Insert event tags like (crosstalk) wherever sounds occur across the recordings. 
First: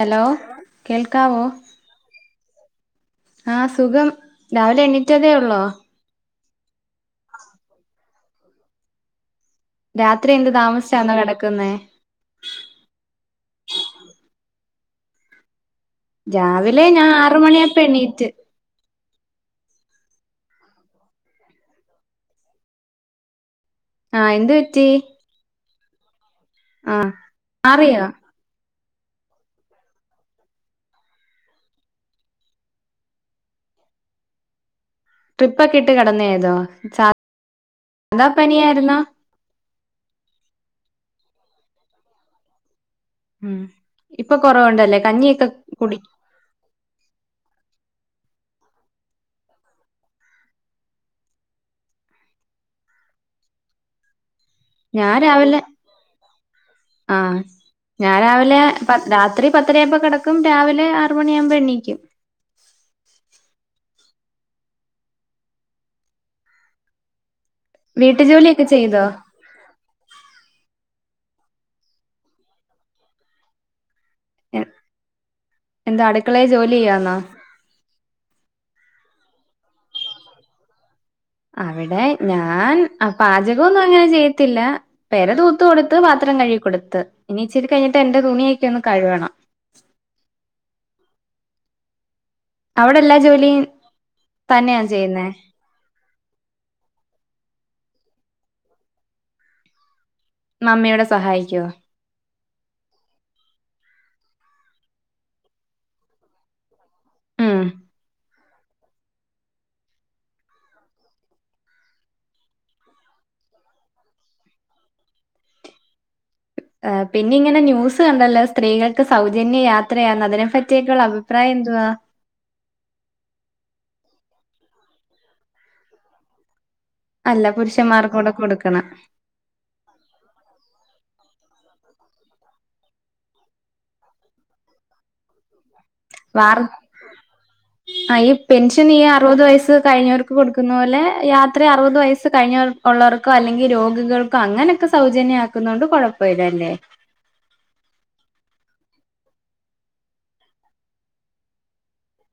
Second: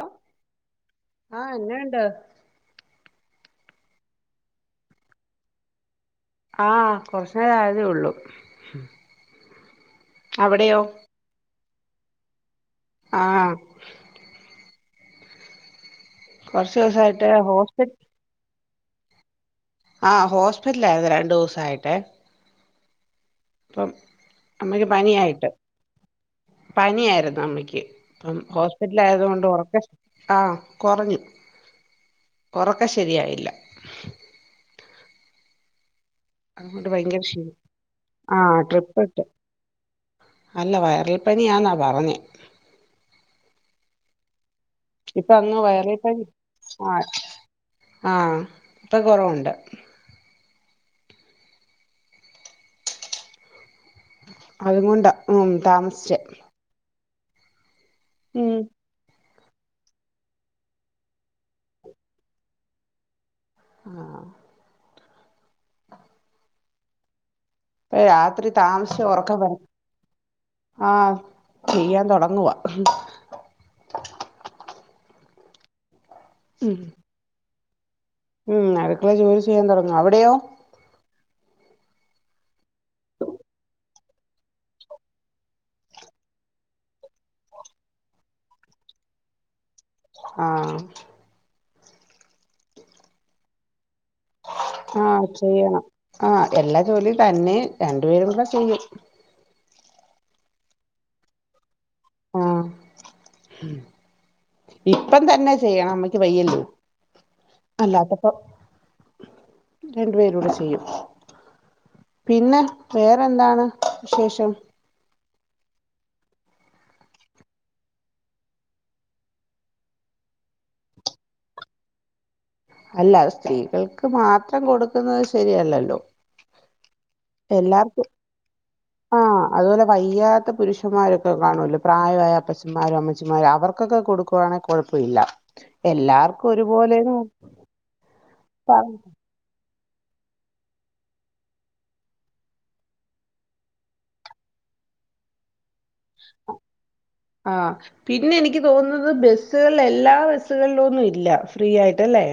Hello കേൾക്കാവോ. ആഹ് എന്നാണ്ട് ആഹ് സുഖം. രാവിലെ എണീറ്റതേ ഒള്ളോ? ആഹ് കൊർച്ച് നേരം ആയതേ ഒള്ളൂ. രാത്രി എന്ത് താമസ്ച്ചാന്നോ കെടക്കുന്നേ? ആഹ്. കൊറച്ച് രാവിലെ ഞാ ദിവസായിട്ട് ആറ് മണിയാപ്പ ഹോസ്പി എണീറ്റ്. ആഹ് ഹോസ്പിറ്റലായിരുന്നു രണ്ടൂസായിട്ടെ പ്പം ആഹ് എന്ത് പറ്റി അമ്മക്ക് പനിയായിട്ട് ആഹ് പനിയാര്ന്നു അമ്മക്ക് മാറിയോ പ്പം ഹോ സ്പിറ്റലായത് കൊണ്ട് ഒറക്കം ശ് ആ കൊറഞ്ഞു. ഒറക്കം ശരിയായില്ല. ട്രിപ്പൊക്കെ ഇട്ട് കെട്ന്നേന്നോ അതുകൊണ്ട് ചാ ഭയങ്കര ക്ഷീണം ധാ ആഹ് പനിയായിരുന്നോ? ട്രിപ്പിട്ട് അല്ല. വൈറൽ പനിയാന്നാ പറഞ്ഞേ. ഉം. ഇപ്പം കൊറവുണ്ടല്ലേ ഇപ്പൊ കഞ്ഞിയൊക്കെ അങ്ങ് വയറൽ കുടി പനി ആഹ് ആഹ് ഇപ്പ കൊറവുണ്ട്. അതുകൊണ്ടാ ഉം താമസിച്ചേ ആ ഞാൻ ഉം രാവിലെ പ രാ ത്രി പത്തരായപ്പം കെടക്കും. രാവിലെ ആറുമണിയാവുമ്പം എണീക്കും. ആഹ് ഏഹ് വീട്ടു രാത്രി ജോലിയൊക്കെ ചെയ്തോ താമസ്ച്ചാ ഒറക്കം വര ആഹ് ചെയ്യാൻ തൊടങ്ങുവാ എ എന്താ അടുക്കളേ ഉം ജോലിയ്യാന്നോ? ഉം അടുക്കളെ ജോലി ചെയ്യാൻ തുടങ്ങും അവിടെയോ അവിടെ ഞാൻ പാചകം ഒന്നും അങ്ങനെ ചെയ്യത്തില്ല പെരതൂത്ത് കൊടുത്ത് പത്രം ത്രം കഴികൊടുത്ത് ഇനി ഇച്ചിരി കഴിഞ്ഞിട്ട് എന്റെ തുണിയൊക്കെ ഒന്ന് കയുകണം. ആഹ് അവിടെ എല്ലാ ജോലിയും തന്നെയാ ചെയ്യുന്നേ ആഹ് ചെയ്യണം ആഹ് എല്ലാ ജോലിയും തന്നെ രണ്ടുപേരും കൂടെ ചെയ്യും നമ്മയോടെ സഹായിക്കോ ആഹ് ഇപ്പം തന്നെ ചെയ്യണം അമ്മയ്ക്ക് വയ്യല്ലോ ഉം അല്ലാതപ്പൊ രണ്ടു പേരൂടെ ചെയ്യും പിന്നെ വേറെന്താണ് വിശേഷം പിന്നെ ഇങ്ങനെ ന്യൂസ് കണ്ടല്ലോ സ്ത്രീകൾക്ക് സൗജന്യ യാത്രയാന്ന് അതിനെ പറ്റിയൊക്കെള്ള അഭിപ്രായം ന്തുവാ അല്ല അഹ് സ്ത്രീകൾക്ക് മാത്രം കൊടുക്കുന്നത് ശരിയല്ലല്ലോ അല്ല എല്ലാർക്കും പുരുഷന്മാർക്കൂടെ കൊടുക്കണം ആഹ് അതുപോലെ കയ്യാത്ത പുരുഷന്മാരൊ ക്കെ കാണൂലോ പ്രായവായ അപ്പച്ചന്മാരോ അമ്മച്ചിമാരോ അവർക്കൊക്കെ കൊടുക്കുവാണെ കുഴപ്പല്ല വാർ ആഹ് ഈ പെൻഷൻ ഈ അറുപത് വയസ്സ് കഴിഞ്ഞവർക്ക് കൊടുക്കുന്ന പോലെ യാത്ര അറുപത് വയസ്സ് കഴിഞ്ഞവർ ഉള്ളവർക്കോ അല്ലെങ്കിൽ രോഗികൾക്കോ അങ്ങനെക്കെ സൗജന്യയാക്കുന്നോണ്ട് ആഹ് പിന്നെ എനി ക്ക് തോന്നുന്നത് ബസ്സുകളിൽ എല്ലാ ബസ്സുകളിലൊന്നും ഇല്ല ഫ്രീ ആയിട്ടല്ലേ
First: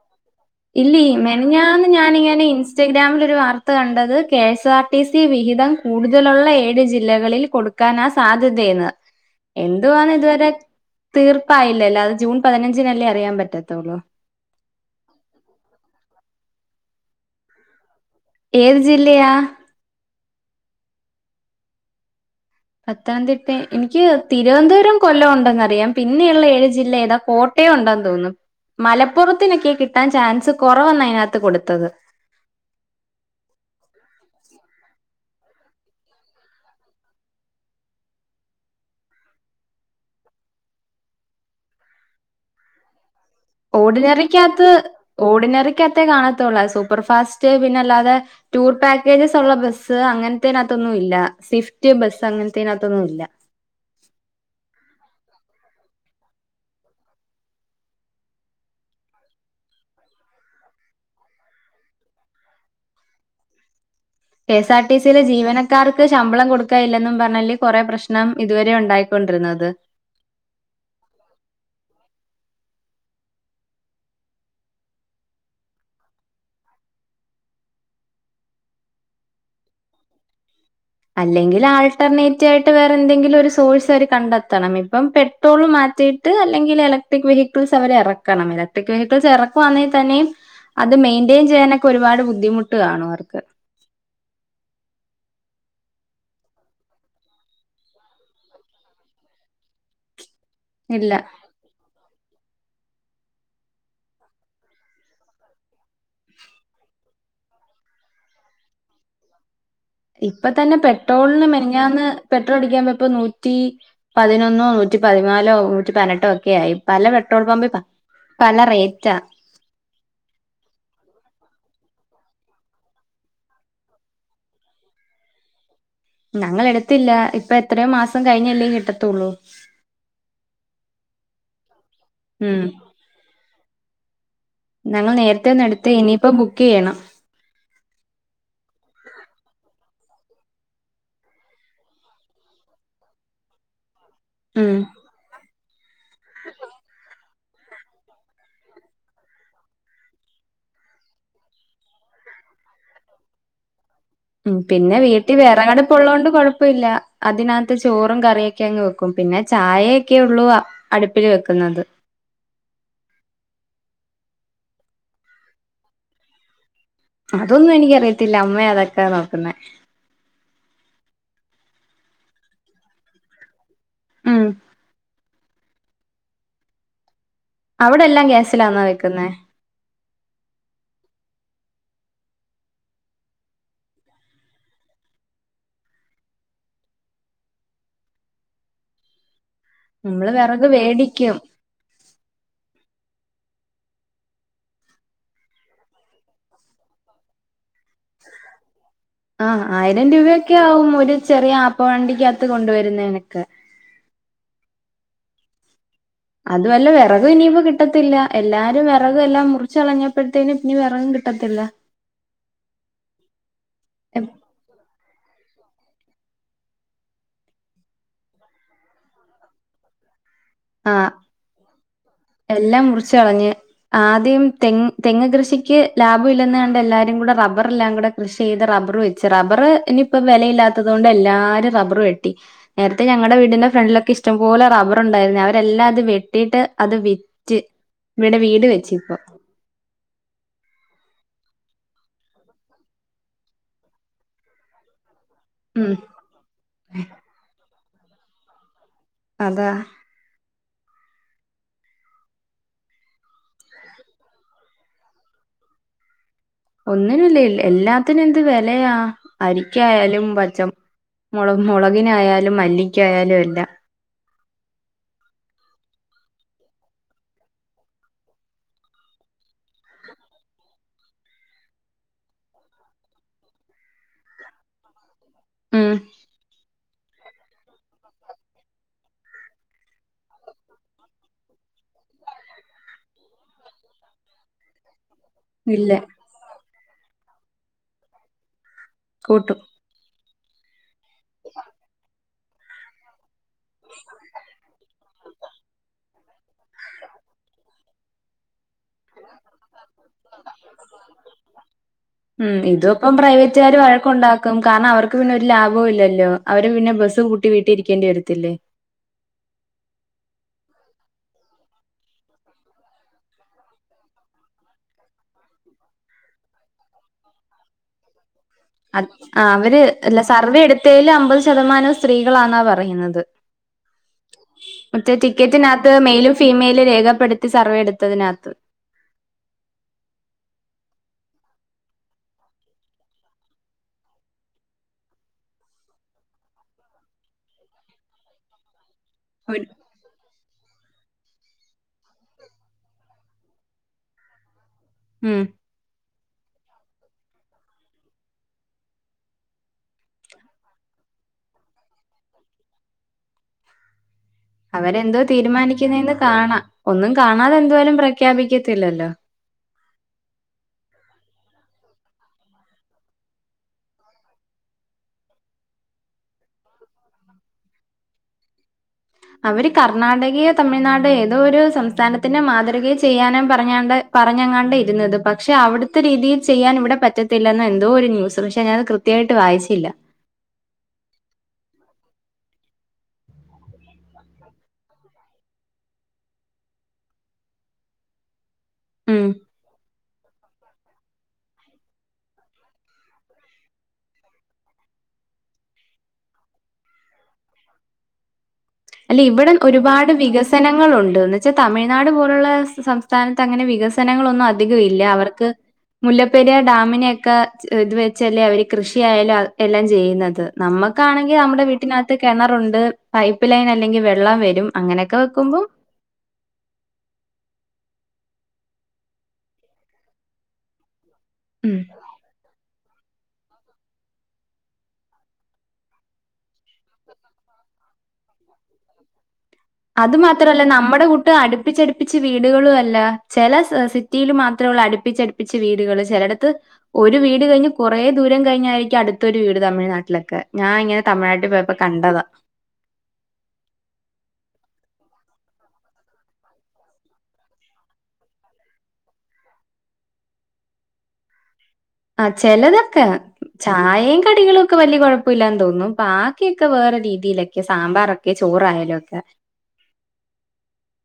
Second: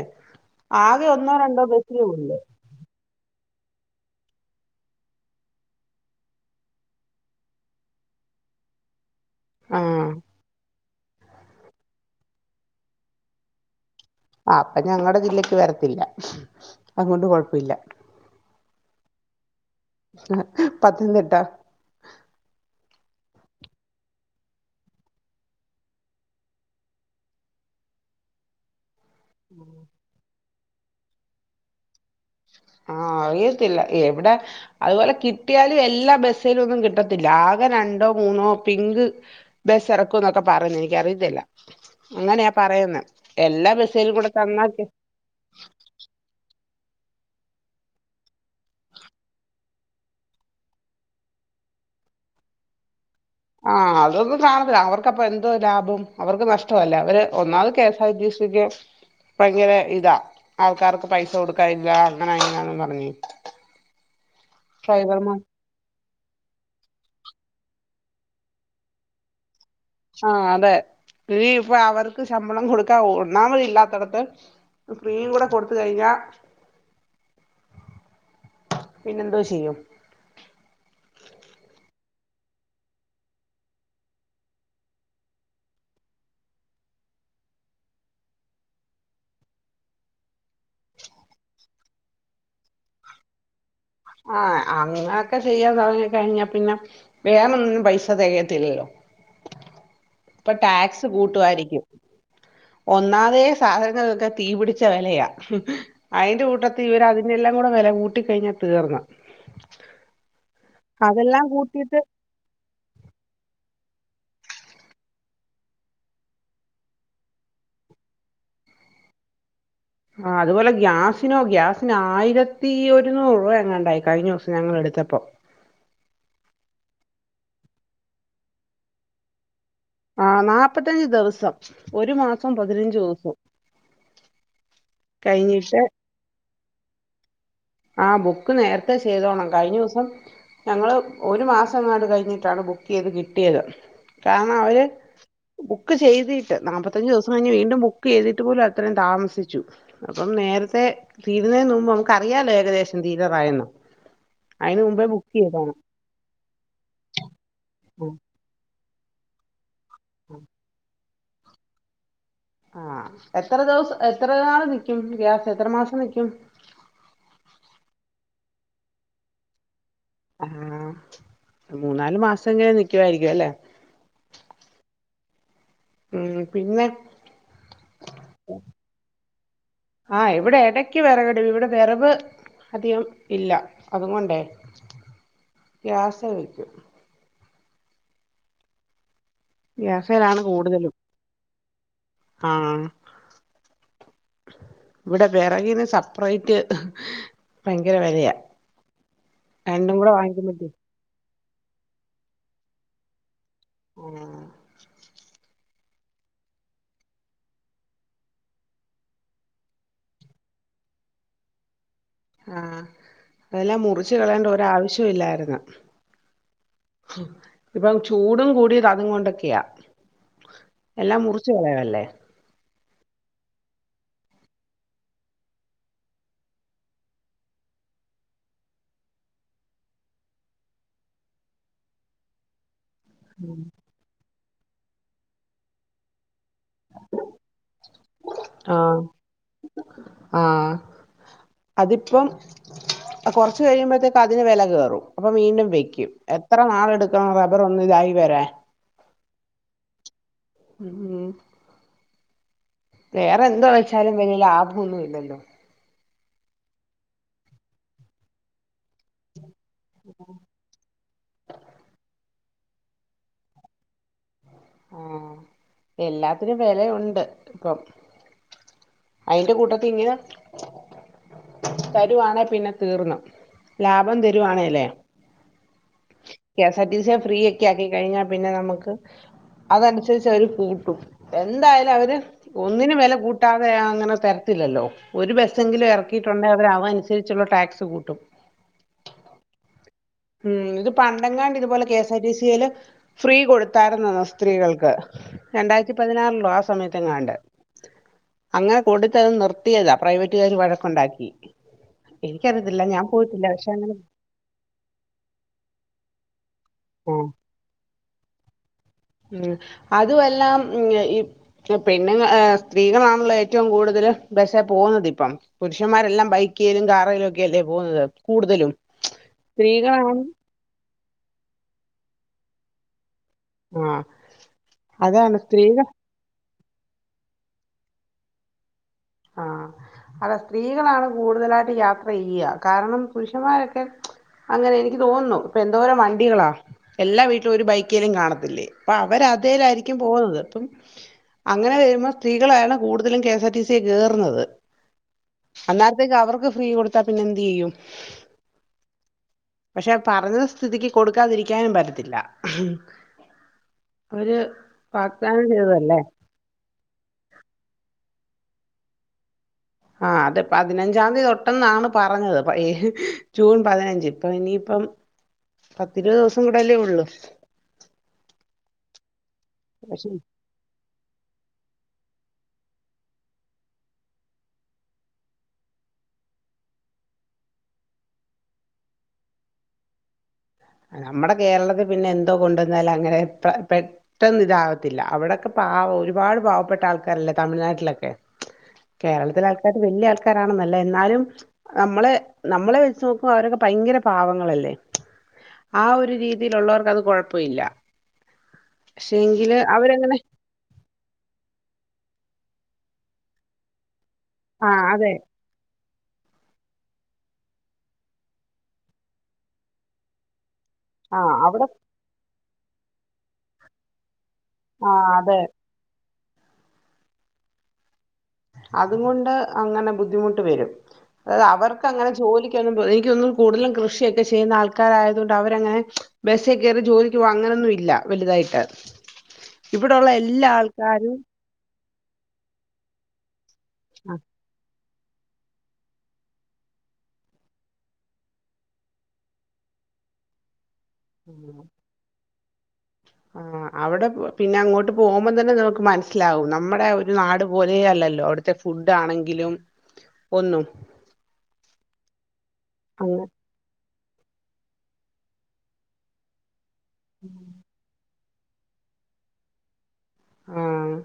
ഇല്ലീ ആകെ ഒന്നോ രണ്ടോ മെനഞ്ഞാന്ന് ബസ്സിലേ ഉള്ളൂ ഞാനിങ്ങനെ ഇൻസ്റ്റഗ്രാമിൽ ഒരു വാർ ത്ത കണ്ടത് K S R T C വിഹിതം കൂടുതലുള്ള ഏഴ് ജില്ലകളിൽ കൊടുക്കാനാ സാധ്യത എന്ന് ആഹ് എന്തുവാന്ന് ഇതുവരെ തീർപ്പായില്ലല്ല അത് ജൂൺ പതിനഞ്ചിനല്ലേ അറിയാൻ പറ്റത്തുള്ളൂ ആപ്പം ഞങ്ങടെ ജില്ലക്ക് വരത്തില്ല അതുകൊണ്ട് കൊഴപ്പില്ല ഏത് ജില്ലയാ പത്തനംതിട്ടാ പത്തനംതിട്ട എനിക്ക് തിരുവനന്തപുരം കൊല്ലം ഉണ്ടെന്ന്റിയാം പിന്നെയ്ള്ള ഏഴ് ജില്ല ഏതാ കോട്ടയം ഉണ്ട തോന്നുന്നു മലപ്പുറത്തിനൊക്കെ കിട്ടാൻ ചാൻസ് കുറവന്ന അതിനകത്ത് കൊടുത്തത്. ആ അറിയത്തില്ല എവിടെ അതുപോലെ കിട്ടിയാലും എല്ലാ ബസില് ഒന്നും കിട്ടത്തില്ല ആകെ രണ്ടോ മൂന്നോ പിങ്ക് ബ ചെറക്കുന്നൊക്കെ പറയും എനിക്കറിയത്തില്ല അങ്ങനെയാ പറയുന്നെ എല്ലാ ബസ്സിലും കൂടെ തന്നാ ഓർഡിനറിക്കകത്ത് കി ഓർഡിനറിക്കകത്തേ കാണത്തുള്ളൂ സ സൂപ്പർഫാസ്റ്റ് പിന്നെ അല്ലാതെ ടൂർ പാക്കേജസ് ഉള്ള ബസ്സ് അങ്ങനത്തതിനകത്തൊന്നും ഇല്ല സ്വിഫ്റ്റ് ബസ് അങ്ങനത്തെനകത്തൊന്നുല്ല ആഹ് അതൊന്നും കാണത്തില്ല അവർക്കപ്പോ എന്തോ ലാഭം അവർക്ക് നഷ്ട്ടല്ലേ അവര് ഒന്നാമത് K S R T C (unintelligible) ഭയങ്കര ഇതാ ആൾക്കാർക്ക് പൈസ കൊടുക്കാനില്ലാ അങ്ങനെ ഇങ്ങനെന്ന് പറഞ്ഞ് കെ എസ് ആർ ടി സിയിലെ ഡ്രൈവർമാർ ജീവനക്കാർ ശമ്പളം കൊടുക്കാ ഇല്ലെന്നും പറഞ്ഞാല്ലേ കൊറെേ പ്രശ്നം ഇതുവരെ ഉണ്ടായിക്കൊണ്ടിരുന്നത് ആഹ് അതെ ഈ ഇപ്പൊ അവർക്ക് ക്ക് ശമ്പളം കൊടുക്കാ ഒന്നാമതില്ലാത്തടത്ത് ഫ്രീ കൂടെ കൊടുത്ത കഴിഞ്ഞാ (inaudible) പിന്നെന്തോ ചെയ്യും അല്ലെങ്കിൽ ആൾട്ടർനേറ്റയിട്ട് വേറെ എന്തെങ്കിലും ഒരു സോഴ്സ് അവര് കണ്ടെത്തണം ഇപ്പം പെട്രോള മാ മാറ്റിട്ട് അല്ലെങ്കിൽ ഇലക്ട്രിക് വെഹിക്കിൾസ് അവരെ ഇറക്കണം ഇലക്ട്രിക് വെഹിക്കിൾസ് ഇറക്കവാന്നെേൽ തന്നെയും അത് മെയിന്റെയിൻ ചെയ്യാനൊക്കെ ഒരുപാട് ബുദ്ധിമുട്ട് കാണും അവർക്ക് ആഹ് അങ്ങനെയൊക്കെ ചെയ്യാ തുടങ്ങി കഴിഞ്ഞാ പിന്നെ വേറൊന്നുനും പൈസ തികയത്തില്ലല്ലോ (inaudible) ഇപ്പൊ ടാക്സ് ഇല്ല കൂട്ടു ആയിരിക്കും (inaudible) ഒന്നാതെ സാധനങ്ങൾകൊക്കെ തീപിടിച്ച വിലയ അയിന്റെ കൂട്ടത്തി ഇവർ അതിന്റെ എല്ലാം കൂടെ വില കൂട്ടി കഴിഞ്ഞ തീർന്ന് ഇപ്പൊ തന്നെ പെട്രോളിന്ന് അതെല്ലാം കൂട്ടിയിട്ട് മിനിന്നാന്ന് പെട്രോൾ അടിക്കാൻ പോയപ്പോ നൂറ്റി പതിനൊന്നോ നൂറ്റി പതിനാലോ നൂറ്റി പതിനെട്ടോ ഒക്കെ ആയി പല പെട്രോൾ പമ്പ് പല റേറ്റ ആ അതുപോലെ ഗ്യാസിനോ ഗ്യാസിന് ആയിരത്തി ഒരുന്നൂറ് രൂപ എങ്ങാണ്ടായി കഴിഞ്ഞ ദിവസം ഞങ്ങ എടുക്ക ച്ചപ്പോ ഞങ്ങൾ എടുത്തില്ല ഇപ്പ എത്രയോ മാസം കഴിഞ്ഞല്ലേ കിട്ടത്തുള്ളൂ ആ നാപ്പത്തഞ്ച് ദിവസം ഒരു മാസം ഉം പതിനഞ്ച് ദിവസും ഞങ്ങൾ കഴിഞ്ഞിട്ട് നേരത്തെന്നടുത്ത് ഇനിയിപ്പ ബുക്ക് ചെയ്യണം ആ ബുക്ക് നേരത്തെ ചെയ്തോണം കഴിഞ്ഞ ദിവസം ഞങ്ങള് ഒരു മാസങ്ങാണ്ട് കഴിഞ്ഞിട്ടാണ് ബുക്ക് ചെയ്ത് കിട്ടിയത് കാരണം ഉം അവര് ബുക്ക് ചെയ്തിട്ട് നാപ്പത്തഞ്ചിസം വീണ്ടും ബുക്കെയ്തിട്ട് പോലും അത്രെം താമസിച്ചു അപ്പം നേരത്തെ തീരുന്നേന് നുമ്പ് നമുക്ക്റിയാല്ലോ ഏകദേശം തീരാറയന്ന് ഉം പിന്നെ വീട്ടിൽ വെറകടുപ്പ് ഉള്ളോണ്ട് കൊഴപ്പൊല്ല അതിനാത്ത് ചോറും കറിയൊക്കെ അങ്ങ് വെ (unintelligible) പിന്നെ ചായയൊക്കെള്ളൂ അടുപ്പില് വെക്കുന്നത് ആഹ് എത്ര ദിവസ് എത്ര നാള് നിക്കും ഗ്യാസ് എത്ര മാസം നിക്കും അതൊന്നും എനിക്കറിയത്തില്ല അമ്മയേതൊക്കെ നോക്കുന്നെ ആഹ് മൂന്നാല് മാസംക്കെ നിക്കുവാരിക്കും അല്ലേ ഉം ഉം പിന്നെ അവിടെല്ലാം ഗ്യാസിലാന്നൊ വെക്കുന്നേ ആഹ് ഇവിടെ എടയ്ക്ക് വെറകടുപി ഇവെടെ വെറക് അധികം ഇല്ല അതുകൊണ്ടേ ഗ്യാസ് നമ്മള് ഗ്യാസേലാണ് വെറക് കൂടുതലും വേടിക്കും ആഹ് ഇവിടെ വെറകിന് സപ്പ്റേറ്റ് ആഹ് രണ്ടും ആയിരം കൂടെ രൂപയൊക്കെ വാങ്ങിക്കുമ്പോഴത്തേ ആവും ഒരു ചെറിയ ആപ്പ വണ്ടിക്കാത്ത് കൊണ്ടുവരുന്നേനക്കെ ഉം അതുമല്ല വെറകു ഇനിയിപ്പോ കിട്ടത്തില്ല എല്ലാരും വെറക് എല്ലാം മുറിച്ചളഞ്ഞപ്പോഴത്തേന് ന്ന വെറ വിട്ടത്തില്ല ആ അതെല്ലാം മുറച്ച് കളയണ്ട ഒരാവശ്യം ഇല്ലായിര്ന്ന്. ഇപ്പൊ ചൂടും കൂടിയത് അതും കൊണ്ടൊക്കെയാ. ആഹ് എല്ലാം മുറിച്ച് കളയവല്ലേ ച്ച് കളഞ്ഞ് ആദ്യം തെ തെങ്ങ് കൃഷിക്ക് ലാഭം ഇല്ലെന്ന് കണ്ട് എല്ലാരും കൂടെ റബ്ബറെല്ലാം കൂ കൃഷി ചെയ്ത് റബ്ബർ വെച്ച് റബ്ബർ ഇനിപ്പോ വെലയില്ലാത്തത് കൊണ്ട് എല്ലാരും റബർ വെട്ടി. നേരത്തെ ഞങ്ങളുടെ വീടിന്റെ ഫ്രണ്ടിലൊക്കെ ഇഷ്ടം പോലെ റബുണ്ടായിര്ന്ന് അവരെല്ല അത് വെ ട്ടിട്ട് അത് വിറ്റ് വ്ടെ വീട് വെച്ച് ആഹ് ഇപ്പം. ആഹ് അതിപ്പം കൊറ്ച് കഴിയുമ്പോഴത്തേക്കും അതിന് വെല കേറും അപ്പൊ വീണ്ടും ഉം വെക്കും എത്ര നാളെടുക്കണം റബ്ബർ ഒന്ന് ഇതായി വരാൻ. അതാ മ് വേറെ എന്ത വെച്ച വെല്ല്യ ലാഭം ഒന്നും ഇല്ലല്ലോ. ഒന്നിനും ല്ല എല്ലാത്തിനും എന്ത് വെ ലയ അരിക്കായാലും പച്ച മൊ മുള മുളകിനായാ ലും മല്ലിക്കായാലും എല്ലാം ആ എല്ലാത്തിനും വെലയുണ്ട് ഇപ്പം. അയിന്റെ കൂട്ടത്ത് ഇങ്ങനാ. തരുവാണേ പിന്നെ തീർന്ന്ലാഭം തരുവാണേലെ. ഉം സതീസെ ഫ്രീ ഒക്കെ ആക്കി കഴിഞ്ഞാ പിന്നെ നമ്മക്ക്. അതനുസരിച്ച് അവര് കൂട്ടും എന്തായാലും അവര് ഒന്നിന് വെല കൂട്ടാതെ അങ്ങനെ തരത്തി ല്ലല്ലോ ഒരു ബസ്സെങ്കിലും ഇല്ല ഇറക്കിയിട്ടുണ്ടെ അവര് അവനുസരിച്ചുള്ള ടാക്സ് കൂട്ടും കൂട്ടും ഉം ഇത് പണ്ടങ്കാണ്ട് ഇതുപോലെ കെ എസ്ആർ ടി സിയില്. ഫ്രീ കൊടുത്താരുന്നന്ന് സ്ത്രീകൾക്ക് രണ്ടായിരത്തി പതിനാറിലോ ആ സമയത്തെ എങ്ങാണ്ട്. അങ്ങനെ കൂടുത്ത അത് നിർത്തിയതാ പ്രൈവറ്റുകാർ വഴക്കുണ്ടാക്കി. ഉം എനിക്കറിയത്തില്ല ഇത ഞാൻ ഇപ്പം പോയിട്ടില്ല പക്ഷെ പ്രൈവറ്റുകാർ അങ്ങനെ വഴക്ക് ണ്ടാക്കും കാ പിന്നെ ഒരു ലാഭവും ഇല്ലല്ലോ അവര് പിന്നെ ബസ് ആഹ് കൂട്ടി വീട്ടി ഇരിക്കേണ്ടി വരത്തില്ലേ ഉം അതുമെല്ലാം ഈ പെണ്ണുങ്ങ സ്ത്രീകളാണല്ലോ ഏറ്റവും കൂടുതൽ. ബസ്സ് പോകുന്നത് ഇപ്പം പുരുഷന്മാരെല്ലാം ബൈക്കിലും കാറിലും ഒക്കെല്ലേ പോകുന്നത്. കൂടുതലും അ ആ അവര് അല്ല സ്ത്രീകളാണ് സർവേ എടുത്തെൽ അമ്പത് ശതമാനം സ്ത്രീകളാന്ന പറയുന്നത്. ആഹ് മറ്റേ അതാണ് സ്ത്രീകൾ ടിക്കറ്റിനകത്ത് മെൽ ഫീമെയില് രേഖപ്പെടുത്തി സർവേ എടുത്തതിനകത്ത്. അല്ല സ്ത്രീകളാണ് കൂടുതലായിട്ട് യാത്ര ചെയ്യ കാരണം പുരുഷന്മാരൊക്കെ. അങ്ങനെ എനിക്ക് തോന്നുന്നു ഇപ്പൊ എന്തോരം വണ്ടികളാ എല്ലാ വീട്ടിലും ഒരു ബൈക്കേലും കാണത്തില്ലേ. അപ്പ അവര ഒരു- അതലായിരിക്കും പോകുന്നത് അപ്പം അങ്ങനെ വരുമ്പോ സ്ത്രീകളാണ് കൂടുതലും K S R T. C കേറ്ന്നത്. ഉം അതക്കെ അവർക്ക് ഫ്രീ കൊടുത്താ പിന്നെ എന്ത് ചെയ്യും പക്ഷെ പറഞ്ഞ സ്ഥിതിക്ക് കൊടുക്കാതിരിക്കാനും പറ്റത്തില്ല. അവര് അവരെന്തോ വാഗ്ദാനം ചെയ്തതല്ലേ തീരുമാനിക്കുന്ന് കാണാം ഒന്നും കാണാതെ എന്തായാലും പ്ര ഖ്യാപിക്കത്തില്ലല്ലോ ആ അതെ പതിനഞ്ചാം തീയതി തൊട്ടെന്നാണ് പറഞ്ഞത് ജൂൺ പതിനഞ്ച് ഇപ്പൊ ഇനി ഇപ്പം പത്തിരുപത് ദിവസം കൂടെല്ലേ ഉള്ളു അവര് പക്ഷെ കർണാടകയോ തമിഴ്നാട് ഏതോ ഒരു സംസ്ഥാന ത്തിന്റെ മാതൃകയി ചെയ്യാനും പറഞാണ്ട് പറഞ്ഞെങ്ങാണ്ട് ഇരുന്നത് പക്ഷെ അവിടുത്തെ രീതിയിൽ ചെയ്യാൻ ഇവിടെ പറ്റ ത്തില്ലെന്ന എന്തോ ഒരു ന്യൂസ് പക്ഷെ ഞാൻ അത് കൃത്യവായിട്ട് വായിച്ചില്ല നമ്മുടെ കേരളത്തി പിന്നെ എന്തോ കൊണ്ടുവന്നാലും അങ്ങനെ പ്ര പെട്ടന്ന് ഇതാവത്തില്ല അവിടെക്കെ പ ആ ഒരുപാട് പാവപ്പെട്ട ആൾക്കാരല്ലേ തമിഴ്നാട്ടിലൊക്കെ ഉം കേരളത്തില് ആൾക്കാര് വല്യ ആൾക്കാ താണന്നല്ല എന്നാലും നമ്മളെ നമ്മളെ വെച്ച് നോക്കുമ്പോൾ അവരൊക്കെ ഭയങ്കര പാവങ്ങളല്ലേ ആ ഒരു രീതിയിലുള്ളവർക്ക് അത് കൊഴപ്പവില്ല അല്ല ഇവിട ഒരുപാട് വികസനങ്ങൾ ഉണ്ട് പക്ഷെ തമിഴ്നാട് പോലുള്ള സംസ്ഥാനത്ത് അങ്ങനെ വികസ് നങ്ങളൊന്നും ആ അധികവില്ല അതെ അവർക്ക് മുല്ലപ്പെരിയാ ഡാമിനെക്ക ച്ച് ഇത് വെച്ചല്ലേ അവര് കൃഷിയ ആയാലും അത് എല്ലാം ചെയ്യുന്നത് ആ നമ്മുക്കാണെങ്കി നമ്മുടെ അവിടെ വീട്ടിനകത്ത് കിണറുണ്ട് പൈപ്പ് ലൈൻ അല്ലെങ്കിൽ വെള് വെള്ളം വരും ആ അങ്ങനെയൊക്കെ അതെ വെക്കുമ്പോ അതു കൊണ്ട് അങ്ങനെ ബുദ്ധിമുട്ട് വരും അതായത് ഉം അവർക്ക് അങ്ങനെ ജോലിക്ക് ഒന്നും പോയ് യ്ക്കൊന്നും കൂടുതലും കൃഷിയൊക്കെ ചെയ്യുന്ന ആൾക്കാരായതു കൊണ്ട് അവരങ്ങനെ ബെസ്സേ കേറി ജോലിക്ക് പോകവാ അങ്ങനൊന്നും ഇല്ല വലുതായിട്ട് ഇവിടെള്ള അത് എല്ലാ മാത്രല്ല നമ്മുടെ ആൾക്കാരും കൂട്ട് അടുപ്പിച്ചടുപ്പിച്ച് വീടുകളും അല്ല ചില സ സിറ്റിയിൽ മാത്രെ ഉള്ളൂ അടു പ്പിച്ചടുപ്പിച്ച് വീടുകള് ചെലടത്ത് ഒരു വീട് കഴിഞ്ഞ് കൊറേ ദൂരം കഴിഞ്ഞായിരിക്കും അടുത്തൊരു വീട് തമിഴ്നാട്ടിലൊക്കെ ഞാൻ ഇങ്ങനെ തമിഴ്നാട്ടി പോയപ്പോ കണ്ടതാ ആ അവിടെ പിന്നെ അങ്ങോട്ട് പോകുമ്പോ തന്നെ നമുക്ക് മനസ്സിലാവും നമ്മുടെ ഒരു നാട് പോലെ അല്ല ല്ലോ അവിടുത്തെ ഫുഡ് ആണെങ്കിലും ഒന്നും ആ ചെലതൊക്കെ ചായെം കടികളും ഒക്കെ വല്യ കുഴപ്പില്ലാന്ന് തോന്നും ബാക്കിക്ക് ക്കെ വേറെ രീതിയിലൊക്കെ സാമ്പാറൊക്കെ ചോറായാലും ഒക്കെ ആഹ്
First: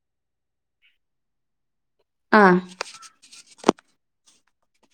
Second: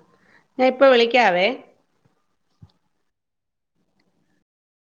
ഞാൻ ഇപ്പ വിളിക്കാവേ ആഹ്